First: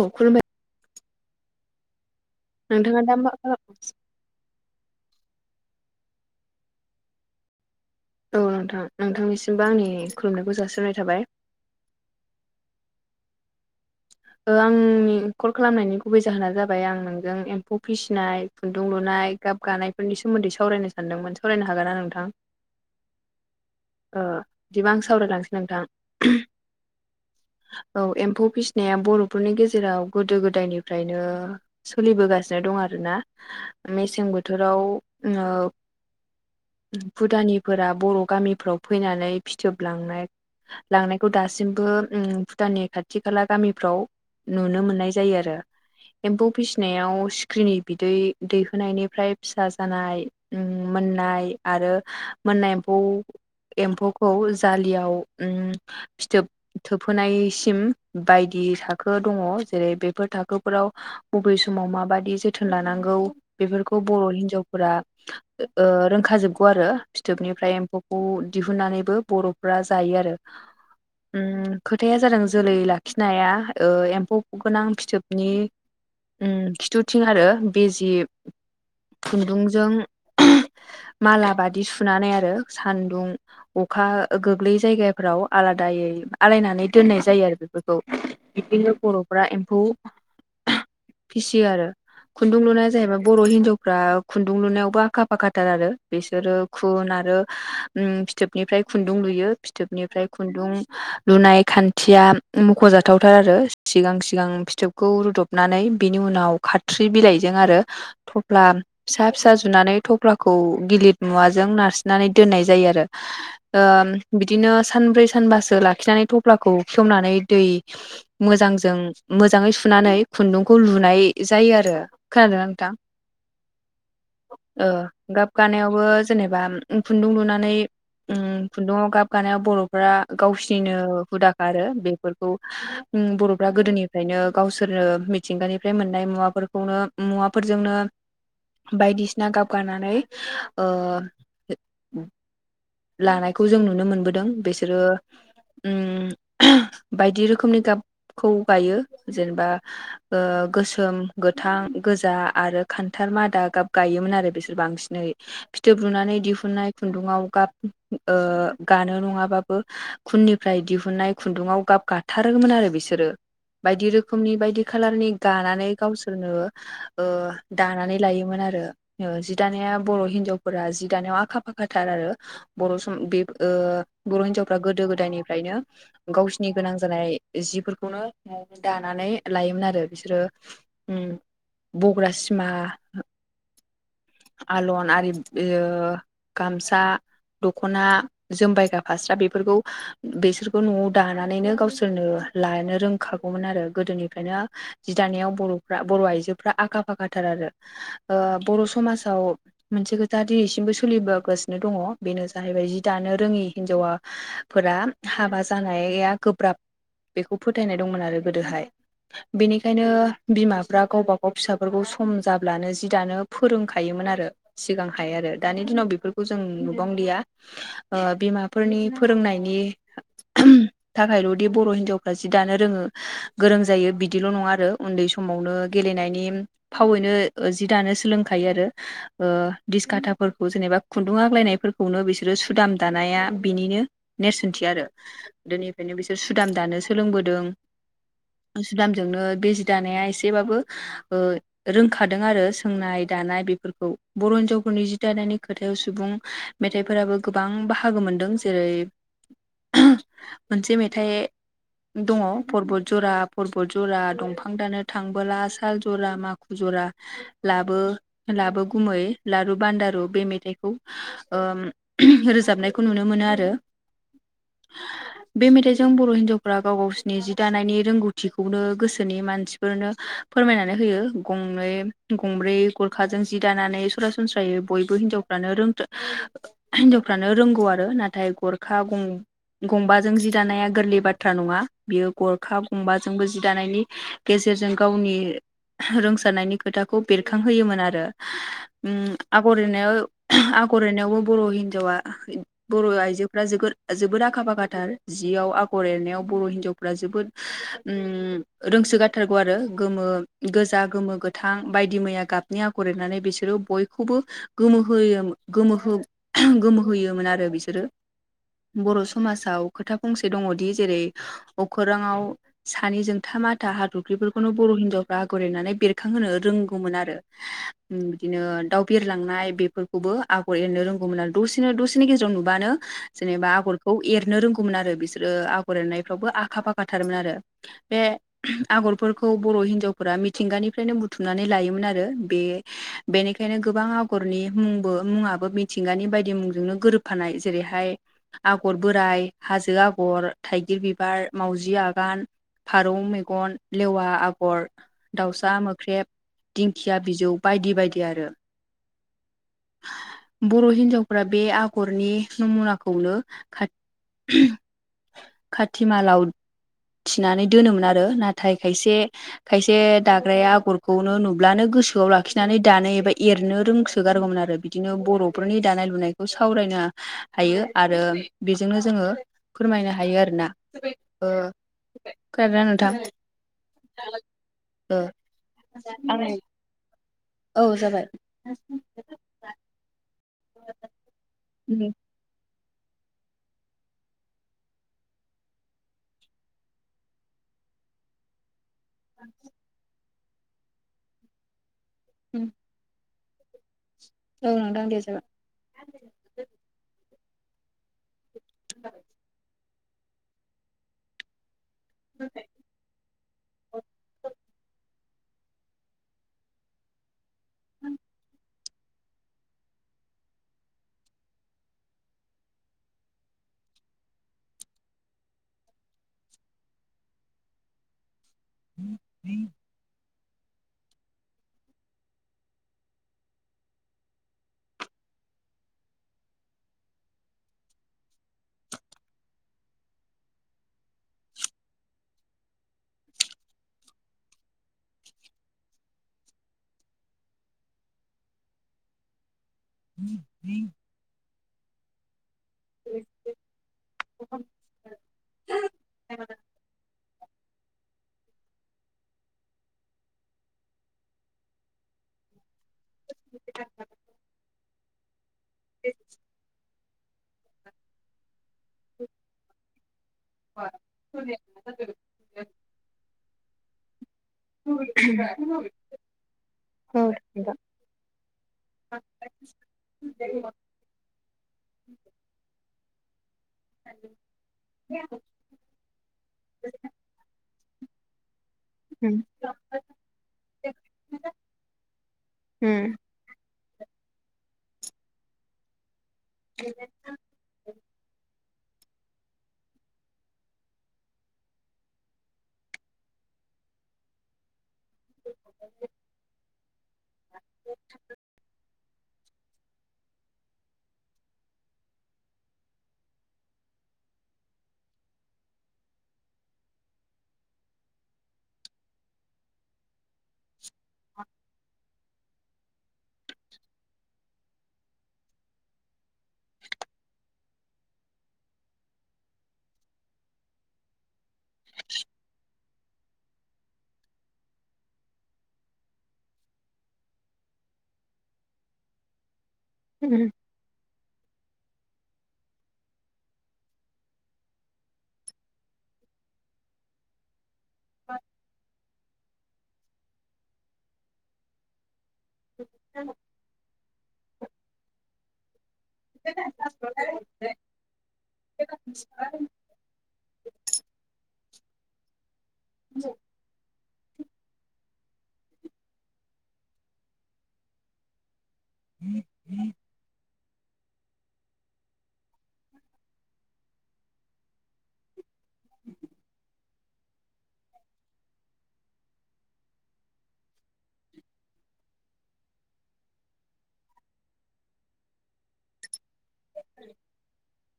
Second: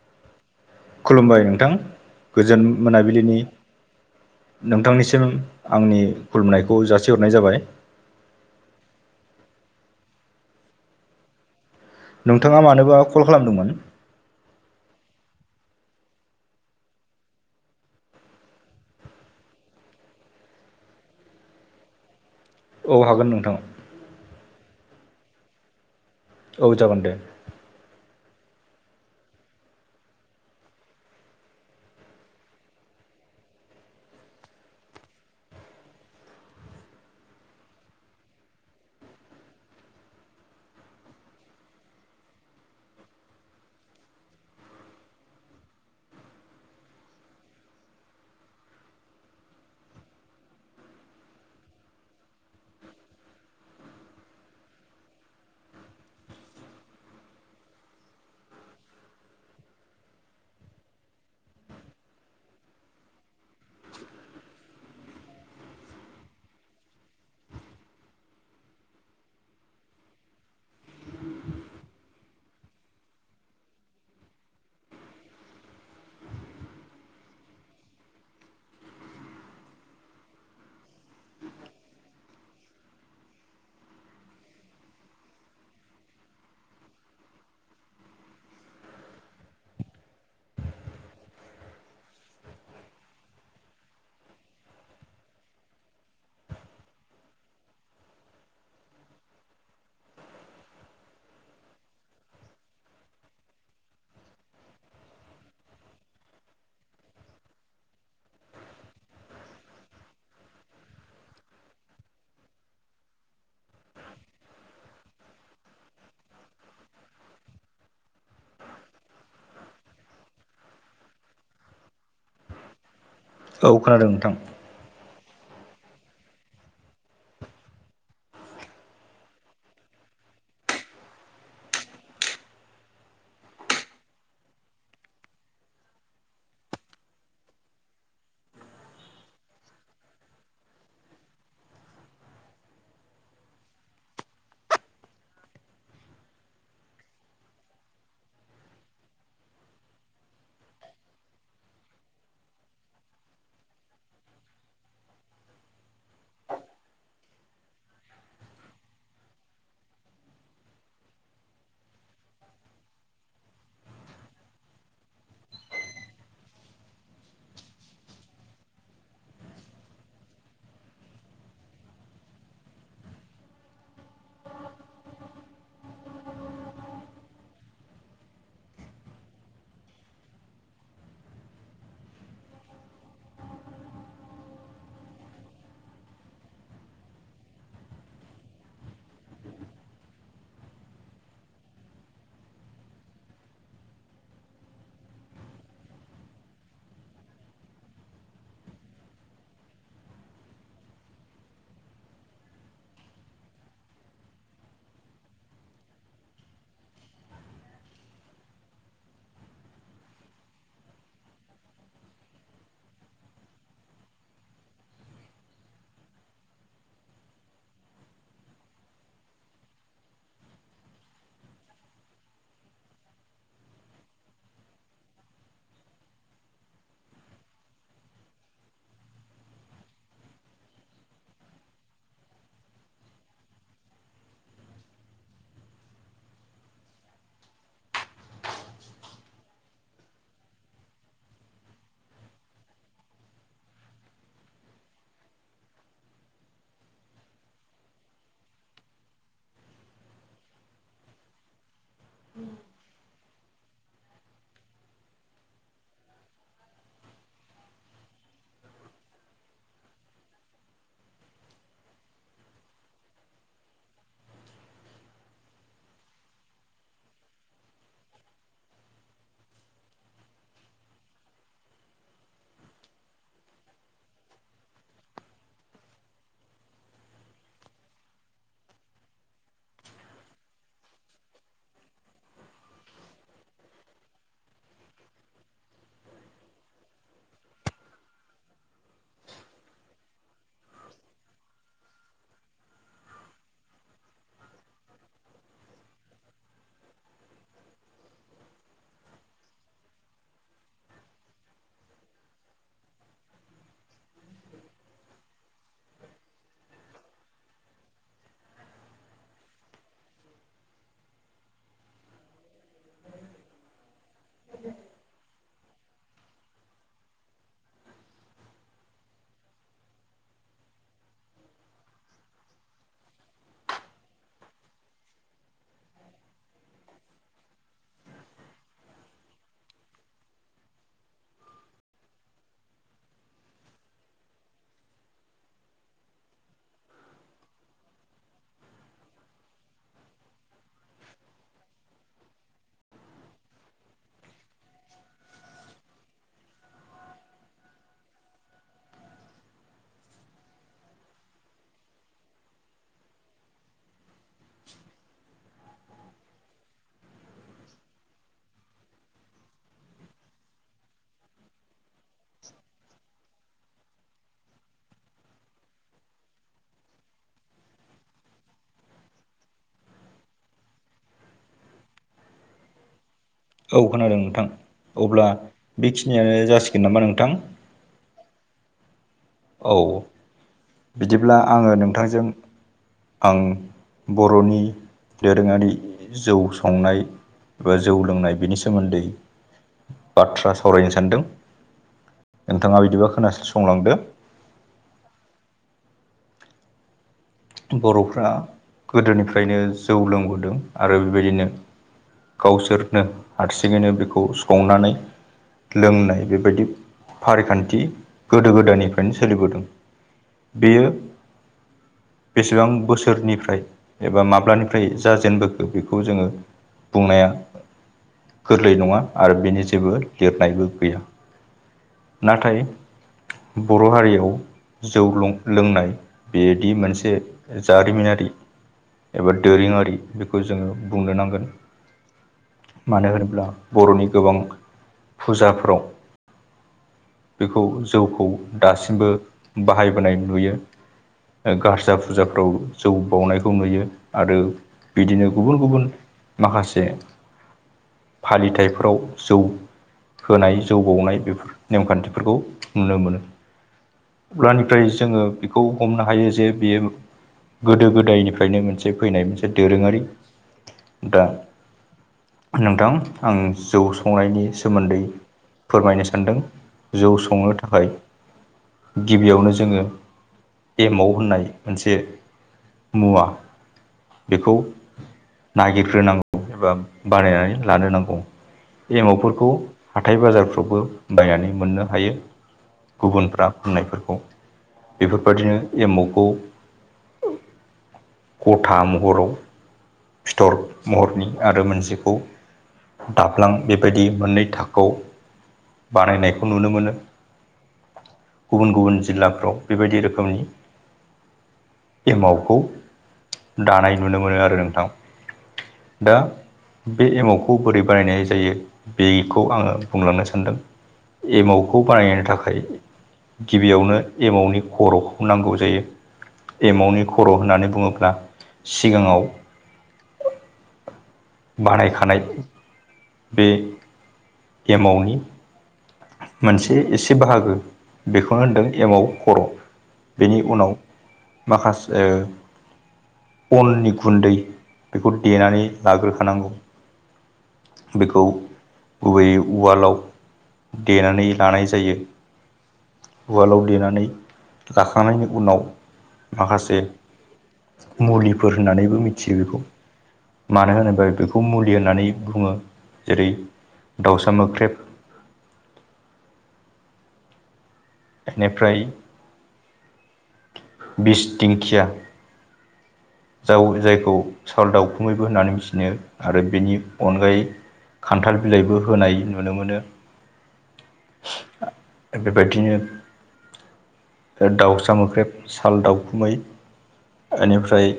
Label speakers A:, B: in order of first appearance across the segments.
A: औ खुलुमबाय
B: खुलुमबाय नोंथां गोजोन
A: नोंथाङा दा मा
B: मोनाबिलिनि
A: खालाम
B: नोंथांनिसिम आंनि खुलुमनायखौ जासिहरनाय जाबाय
A: औ नोंथां नोंथांनिसिमबो आंनि खुलुमनायखौ जासिनाय थाबाय
B: नोंथाङा मानोबा कल खालामदोंमोन
A: आंनि कल खालामनायनि गुबै जाहोना जाबाय आं नोंजों एम्फौ फिसिनाय खुन्दुं लुनाय गाब गानायफोरनि सोमोन्दै सावरायनो सानदोंमोन सावरायनो हागोना नोंथां
B: औ हागोन नोंथां
A: ओ बिदिबा आं सावरायलांसै नोंथां
B: औ जागोन दे
A: औ एम्फौ फि या बर'फोरनि गेजेराव गोदो गोदायनिफ्रायनो सोलिबोगासिनो दं आरोना मेसें बोथोराव ओ भुदानिफोरा बर गामिफ्राव फैनानै फिथोब लांनाय लांनायखौ दासिमबो भुटाननि खाथि खाला गामिफ्राव नुनो मोननाय जायो आरो एम्फौ फिसिनायाव सिख्रिनि बिदै दैहोनायनिफ्राय फिसा जानाय मोननाय आरो मोननाय एम्फौ एम्फौखौ जालियाव ओम फिथोब थोबहोनायसिम बायदि थाखो दङ जेरै बेफोर थाखोफोराव बबे समाव माबादि जोथोन लानांगौ बेफोरखौ बर' हिनजावफोरा ओ रोंखाजोबगौ आरो फिथोबनिफ्राय एम्फौखौ दिहुननानैबो बर फ्रा जायो आरो उम‌ खोथाया जादों जोलै ला खिनाया ओ एम्फौ गोनां फिथोबनि उम खिथुथिं आरो बे जि खुन्दुंजों माला बादि सुनानै आरो सान्दुं अखा गोग्लैै जायगाफोराव आलादायै आलायनानै दोननाय जायो आरो बेख बोखौ इदिनो बर'फ्रा एम्फौ
B: [inaudible]
A: फिसियो आरो। खुन्दुं लुनाया जाहैबाय बर हिन्जावफ्रा खुन्दुं लुनायावबो आखा फाखाथार आरो बिसोरो। खुन आरो उम फिथोबनिफ्राय खुन्दुं लुयो फिथोबनिफ्राय खुन्दुं लुनाय खान्थिया मखजाथावथार आरो सिगां सिगां फिथोबखौ रुदबनानै बिनि उनाव खा थ्रि बिलाइजों आरो थफ्ला फिसा फिसा जुनानै थफ्लाखौ गिलिर मुवाजों नारसिननानै दोननाय जायो आरो। ओम बिदिनो सानब्रै सानबासो लाखिनानै थफ्लाखौ खेवनानै दै मोजांजों मोजांङै सुनानै खुन्दुंखौ लुनाय जायो आरो। खोनादों ना नोंथां?
B: औ खोनादों नोंथां।
A: ओ गाब गानायावबो जेनेबा खुन्दुं लुनानै ओम खुन्दुंङाव गाब गानायाव बर'फोरा गावसोरनिनो हुदाखा आरो बे फोरखौ उम बर'फ्रा गोदोनिफ्रायनो गावसोरनो मिथिंगानिफ्राय मोननाय मुवाफोरखौनो मुवाफोरजोंनो बायदिसिना गाबगानानै ओ लानायखौ जों नुनो मोनबोदों बिसोरो ओम बायदि रोखोमनि गाबखौ गायो जेनेबा ओ गोसोम, गोथां, गोजा आरो खान्थाल मादा गाब गायोमोन आरो बिसो बांसिनै फिथोब बुनानै दिहुननाय खुन्दुंङाव गाब ओ गानो नंङाबाबो खुननिफ्राय दिहुनन्नाय खुन्दुंङाव गाब गाथारोमोन आरो बिसोरो। बायदि रोखोमनि बायदि खालारनि गानानै गावसोरनो ओ दानानै लायोमोन आरो। ओ जि दानाया बर'हिन्जावफोरा जि दानायाव आखा फाखाथार आरो बर' सम बे ओ बर' हिनजावफ्रा गोदो गोदायनिफ्रायनो गावसिनि गोनां जानाय जिफोरखौनो दानानै लायोमोन आरो बिसोरो। ओम बग्रा सिमा आलन आरि ओ गामसा दख'ना जोमबायग्रा फास्रा बेफोरखौ बेसोरखौ नआव दानानैनो गावसोरनो लानो रोंखागौमोन आरो गोदोनिफ्रायनो जि दानायाव बर'फ्रा बर' आइजोफ्रा आखा फाखाथार आरो। ओ बर' समाजाव मोनसे खोथा दिनैसिमबो सोलिबोगासिनो दंङ। बेनो जाहैबाय जि दानो रोङि हिन्जावाफोरा हाबा जानाया गोब्राब बेखौ फोथायनाय दंमोन आरो गोदोहाय बेनिखायनो बिमाफ्रा गावबागाव फिसाफोरखौ सम जाब्लानो जि दानो फोरोंखायोमोन आरो। सिगांहायो आरो दानि दिनाव बेफोरखौ जों नुबांलिया ओ बिमाफोरनि फोरोंनायनि
B: [inaudible]
A: थाखायलदि बर'हिन्जावफ्रा जि दानो रोंङो गोरों जायो बिदिल नंङा आरो उन्दै सम समावनो गेलेनायनि फावैनो ओ जि दानो सोलोंखायो आरो। ओ दिडिसकटाफोरखौ जेनेबा खुन्दुं आग्लायनायफोर खौनो बिसोरो सुदाम दानाया बिनिनो नेरसोनथि आरो। दोनिफायनो बिसोर सुदाम दानो सोलोंबोदों। सुदामजोंनो बे जि दानाया एसेबाबो ओ रोंखादों आरो सोंनाय दानाय बेफोरखौ बर' हिनजावफोरनि जि दानायनि खोथायाव सुबुं मेथाइफोराबो गोबां बाहागो मोनदों जेरै मोनसे मेथाइ दङ परबतजरा परबतजरा दंफां दाननो थांबोला साल जरा माखु जरा लाबो लाबो गुमै लारु बान्दारु बे मेथाइखौ ओम रोजाबनायखौ नुनो मोनो आरो।
B: [inaudible]
A: बे मेथाइजों बर' हिनजावफ्रा गाव गावसिनि जि दानायनि रोंगौथिखौनो गोसोनि मानसि बेफोरनो फोरमायनानै होयो गंनै गंब्रै गरखाजों जि दानानै सरासनस्रायै बयबो हिनजावफ्रानो रोंथो हिन्जावफ्रानो रोंगौ आरो नाथाय गरखा गं गंबाजों जि दानाया गोरलै बाथ्रा नङा बियो गरखा गंबाजोंबो जि दानायनि गेजेरजों गावनि रोंसारनायनि खोथाखौ बेरखांहोयोमोन आरो। उम आगर एरनायाव आगर एरनायावबो बर' हिनजावा बर' आइजोफ्रा जोगोर जोबोद आखा फाखाथार जियाव आगर एरनायाव बर‌' हिनजाव फ्रा जोबोद उम रोंसोगारथारगौ आरो गोमो गोजा गोमो गो थां बायदि मैया गाबनि आगर एरनानै बिसोरो बयखौबो गोमोहोयो गोमोहोब गोमोहोयोमोन आरो बिसोरो। बर' समाजाव खोथा फंसे दङदि जेरै अखोराङाव सानि जोंथा माथा हाथरखिफोरखौनो बर' हिनजावफ्रा आगर एरनानै बेरखांहोनो रोंगौमोन आरो उम बिदिनो दाउ बिरलांनाय बेफोरखौबो आगर एरनो रोंगौमोन आरो दसेनो दसेनि गेजेराव नुबानो जेनोबा आगरखौ एरनो रोंगौमोन आरो बिसोरो आ गर एरनायफ्रावबो आखा फाखाथारमोन आरो बे आगरफोरखौ बर' हिनजावफोरा मिथिंगानिफ्रायनो बुथुमनानै लायोमोन आरो बे बेनिखायनो गोबां आगरनि मुंबो मुुंङाबो मिथिंगानि बायदि मुंजोंनो गोरोबफानाय जेरैहाय आगर बोराइ, हाजो आगर, थाइगिर बिबार, मावजि आगान, फारौ मेगन, लेवा आगर, दाउसा मोख्रेब, दिंखिया बिजौ बायदि बायदि आरो। बर' हिनजावफ्रा बे आगरनि नमुनाखौनो खा खाथिमालाव थिनानै दोनोमोन आरो नाथाय खायसे खायसे दाग्राया आगरखौनो नुब्लानो गोसो खौयाव लाखिनानै दानो एबा एरनो रोंसोगारगौमोन आरो बि बिदिनो बर'फोरनि दानाय लुनायखौ सावरायनो हायो आरो बेजोंनो जोङो फोरमायनो हायो आरोना। ओ खोनादों ना नोंथां?
B: औ खोनादों नोंथां
A: ओ
B: अब्ला बेखिनियानो जासिगोन नामा नोंथां?
A: औ जाबाय।
B: औ बिदिब्ला आङो नोंथांजों आं बर'नि दोरोङारि जौ संनाय बो जौ लोंनाय बिनि सोमोन्दै
A: [unintelligible]
B: बाथ्रा सावरायनो सानदों, नोंथाङा बिदिबा खोनासंलांदो।
A: ओं नोंथां दे जागोन। [unintelligible]
B: बर'फ्रा गोदोनिफ्रायनो जौ लोंबोदों आरो बेबायदिनो
A: जाबाय
B: गावसोरनो हारसिङैनो बेखौ संनानै लोंनाय बेबायदि फारिखान्थि गोदो गोदायनि फ्रायनो सोलिबोदों बेयो बेसेबां बोसोरनिफ्राय एबा माब्लानिफ्राय जाजेनबोखो बेखौ जोङो बुंनाया गोरलै नङा आरो बिनि जेबो लिरनायबो गैया। नाथाय बर' हारियाव जौ लं-लोंनाय बेदि मोनसे जे जारिमिनारि एबा दोरोङारि बेखौ जोङो बुंनो नांगोन। मानो होनोब्ला बर'नि गोबां फुजाफोराव बेखौ जौखौ दासिमबो बाहायबोनाय नुयो ओ गार जा फुजाफ्राव जौ बावनायखौ नुयो आरो बिदिनो गुबुन गुबुन माखासे फालिथायाइफोराव जौ होनाय जौ बावनाय बेफोर नेमखान्थिफोरखौ नुनो मोनो।
A: [unintelligible]
B: अब्लानिफ्राय जोङो बेखौ हमनो हायो जे बेयो गोदो गोदायनिफ्रायनो मोनसे से फैनाय मोनसे दोरोङारि दा नोंथां आं जौ संनायनि सो सोमोन्दै फोरमायनो सानदों जौ संनो थाखाय गिबियावनो जोङो एमाव होननाय मोनसे मुवा बेखौ नागिरग्रोनांगौ एबा बानायनानै लानो नांगौ एमावफोरखौ हाथाय बाजारफ्रावबो बायनानै मोननो हायो। गुबुनफ्रा फाननायफोरखौ बेफोरबादिनो एमावखौ
A: बे [inaudible]
B: गथा महराव फिथर महरनि आरो मोनसेखौ दाब्लां बेबायदि मोननै थाखोआव बानायनायखौ नुनो मोनो गुबुन गुबुन जिल्लाफ्राव बेबायदि रोखोमनि एमावखौ दानाय नुनो मोनो आरो नोंथां दा बे एमावखौ बोरै बानायनाय जायो बेखौ आङो बुंलांनो सानदों। एमावखौ बानायनो थाखाय गिबियावनो एमावनि खर'खौबो नांगौ जायो एमावनि खर' होननानै बुङोब्ला सिगाङाव बानायखानाय बे एमावनि मोनसे एसे बाहागो बेखौनो होनदों एमाव खर' बेनि उनाव माखास ओ अननि गुन्दै बेखौ देनानै लाग्रोखानांगौ बेखौ गुबैयै उवालाव देनानै लानाय जायो। उवालाव देनानै लाखांनायनि उनाव माखासे मुलिफोर होननानैबो मिथियो बेखौ। मानो होनोबा बेखौ मुलि होननानै बुङो जेरै- दाउसा मोख्रेब एनिफ्राय
A: उम
B: बिस दिंखिया जाव जायखौ साल दाउखुमैबो होननानै मोनथिनो आरो बेनि अनगायै खान्थाल बिलाइबो होनाय नुनो मोनो। बेबायदिनो दाउसा मोख्रेब साल दाउखुमै एनिफ्राय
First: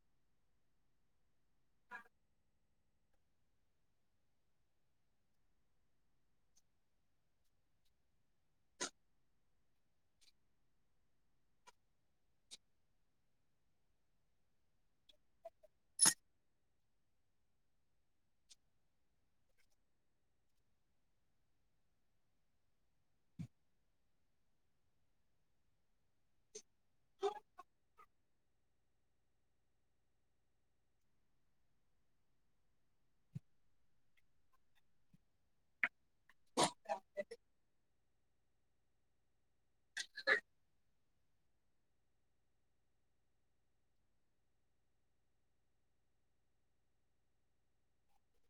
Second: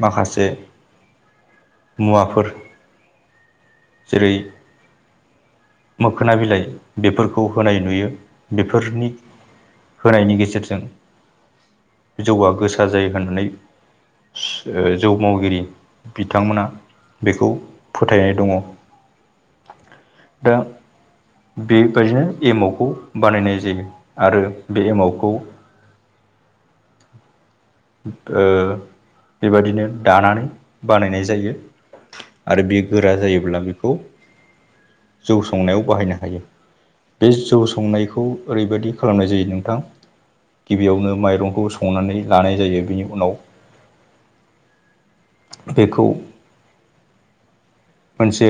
B: माखासे मुवाफोर जेरै- मोखोना बिलाइ बेफोरखौ होनाय नुयो बेफोरनि होनायनि गेजेरजों जौआ गोसा जायो होननानै सु ओ जौ मावगिरि बिथांमोना बेखौ फोथायनाय दङ। दा बे बायदिनो एमावखौ बानायनाय जायो आरो बे एमावखौ
A: [unintelligible]
B: ओ बेबादिनो दानानै बानायनाय जायो आरो बियो गोरा जायोब्ला बेखौ जौ संनायाव बाहायनो हायो बे जौ संनायखौ ओरैबायदि खालामनाय जायो नोंथां गिबियावनो माइरंखौ संनानै लानाय जायो बिनि उनाव बेखौ मोनसे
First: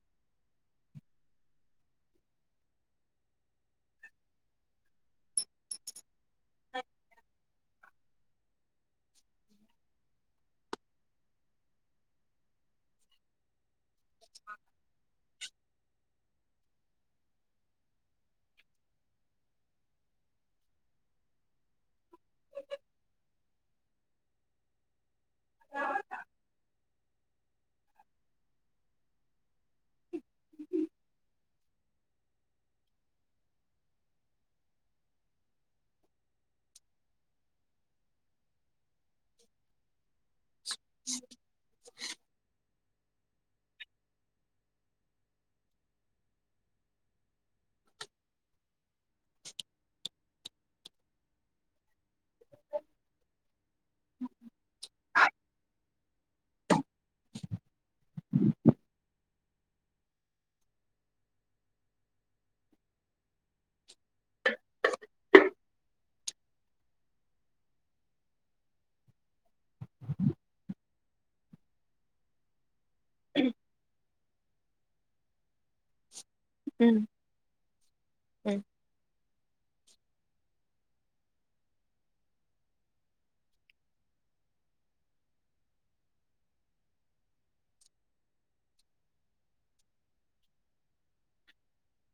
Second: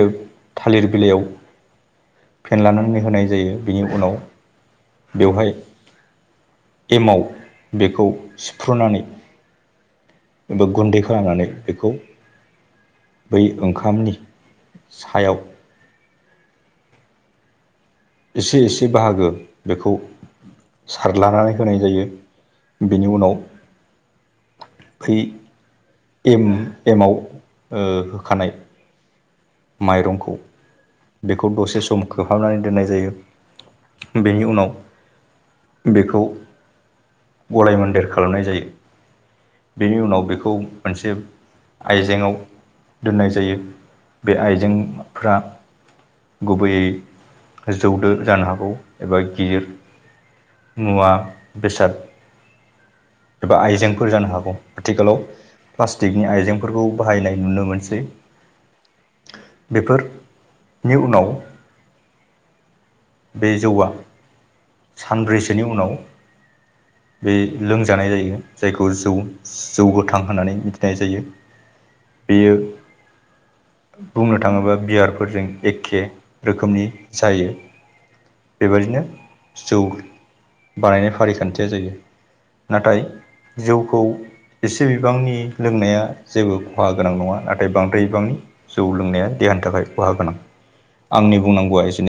B: थालिर बिलाइयाव फेनलानानै होनाय जायो बिनि उनाव बेवहाय एमाव बेखौ सिफ्रुनानै एबा गुन्दै खालामनानै बेखौ बै ओंखामनि
A: [inaudible]
B: सायाव एसे एसे बाहागो बेखौ सारलानानै होनाय जायो बिनि उनाव फै एम-एमाव ओ होखानाय माइरंखौ बेखौ दसे सम खोबहाबनानै दोननाय जायो बेनि उनाव बेखौ गलायमोन्देर खालामनाय जायो बेनि उनाव बेखौ मोनसे आयजेेंआव दोननाय जायो बे आइजेंफ्रा गुबैयै जौ दो जानो हागौ एबा गिदिर मुवा बेसाद एबा आइजेंफोर जानो हागौ आथिखालाव प्लास्टिकनि आयजेंफोरखौ बाहायनाय नुनो मोनसै बेफोरनि उनाव बे जौआ सानब्रैसोनि उनाव बे लोंजानाय जायो जायखौ जौ जौ गोथां होननानै मिथिनाय जायो बेयो
A: [unintelligible]
B: बुंनो थाङोबा बियारफोरजों एखे रोखोमनि जायो बेबायदिनो जौ बानायनाय फारिखान्थिया जायो नाथाय जौखौ एसे बिबांनि लोंनाया जेबो खहा गोनां नङा नाथाय बांद्राय बिबांनि जौ लोंनाया देहानि थाखाय खहा गोनां आंनि बुंनांगौआ एसेनो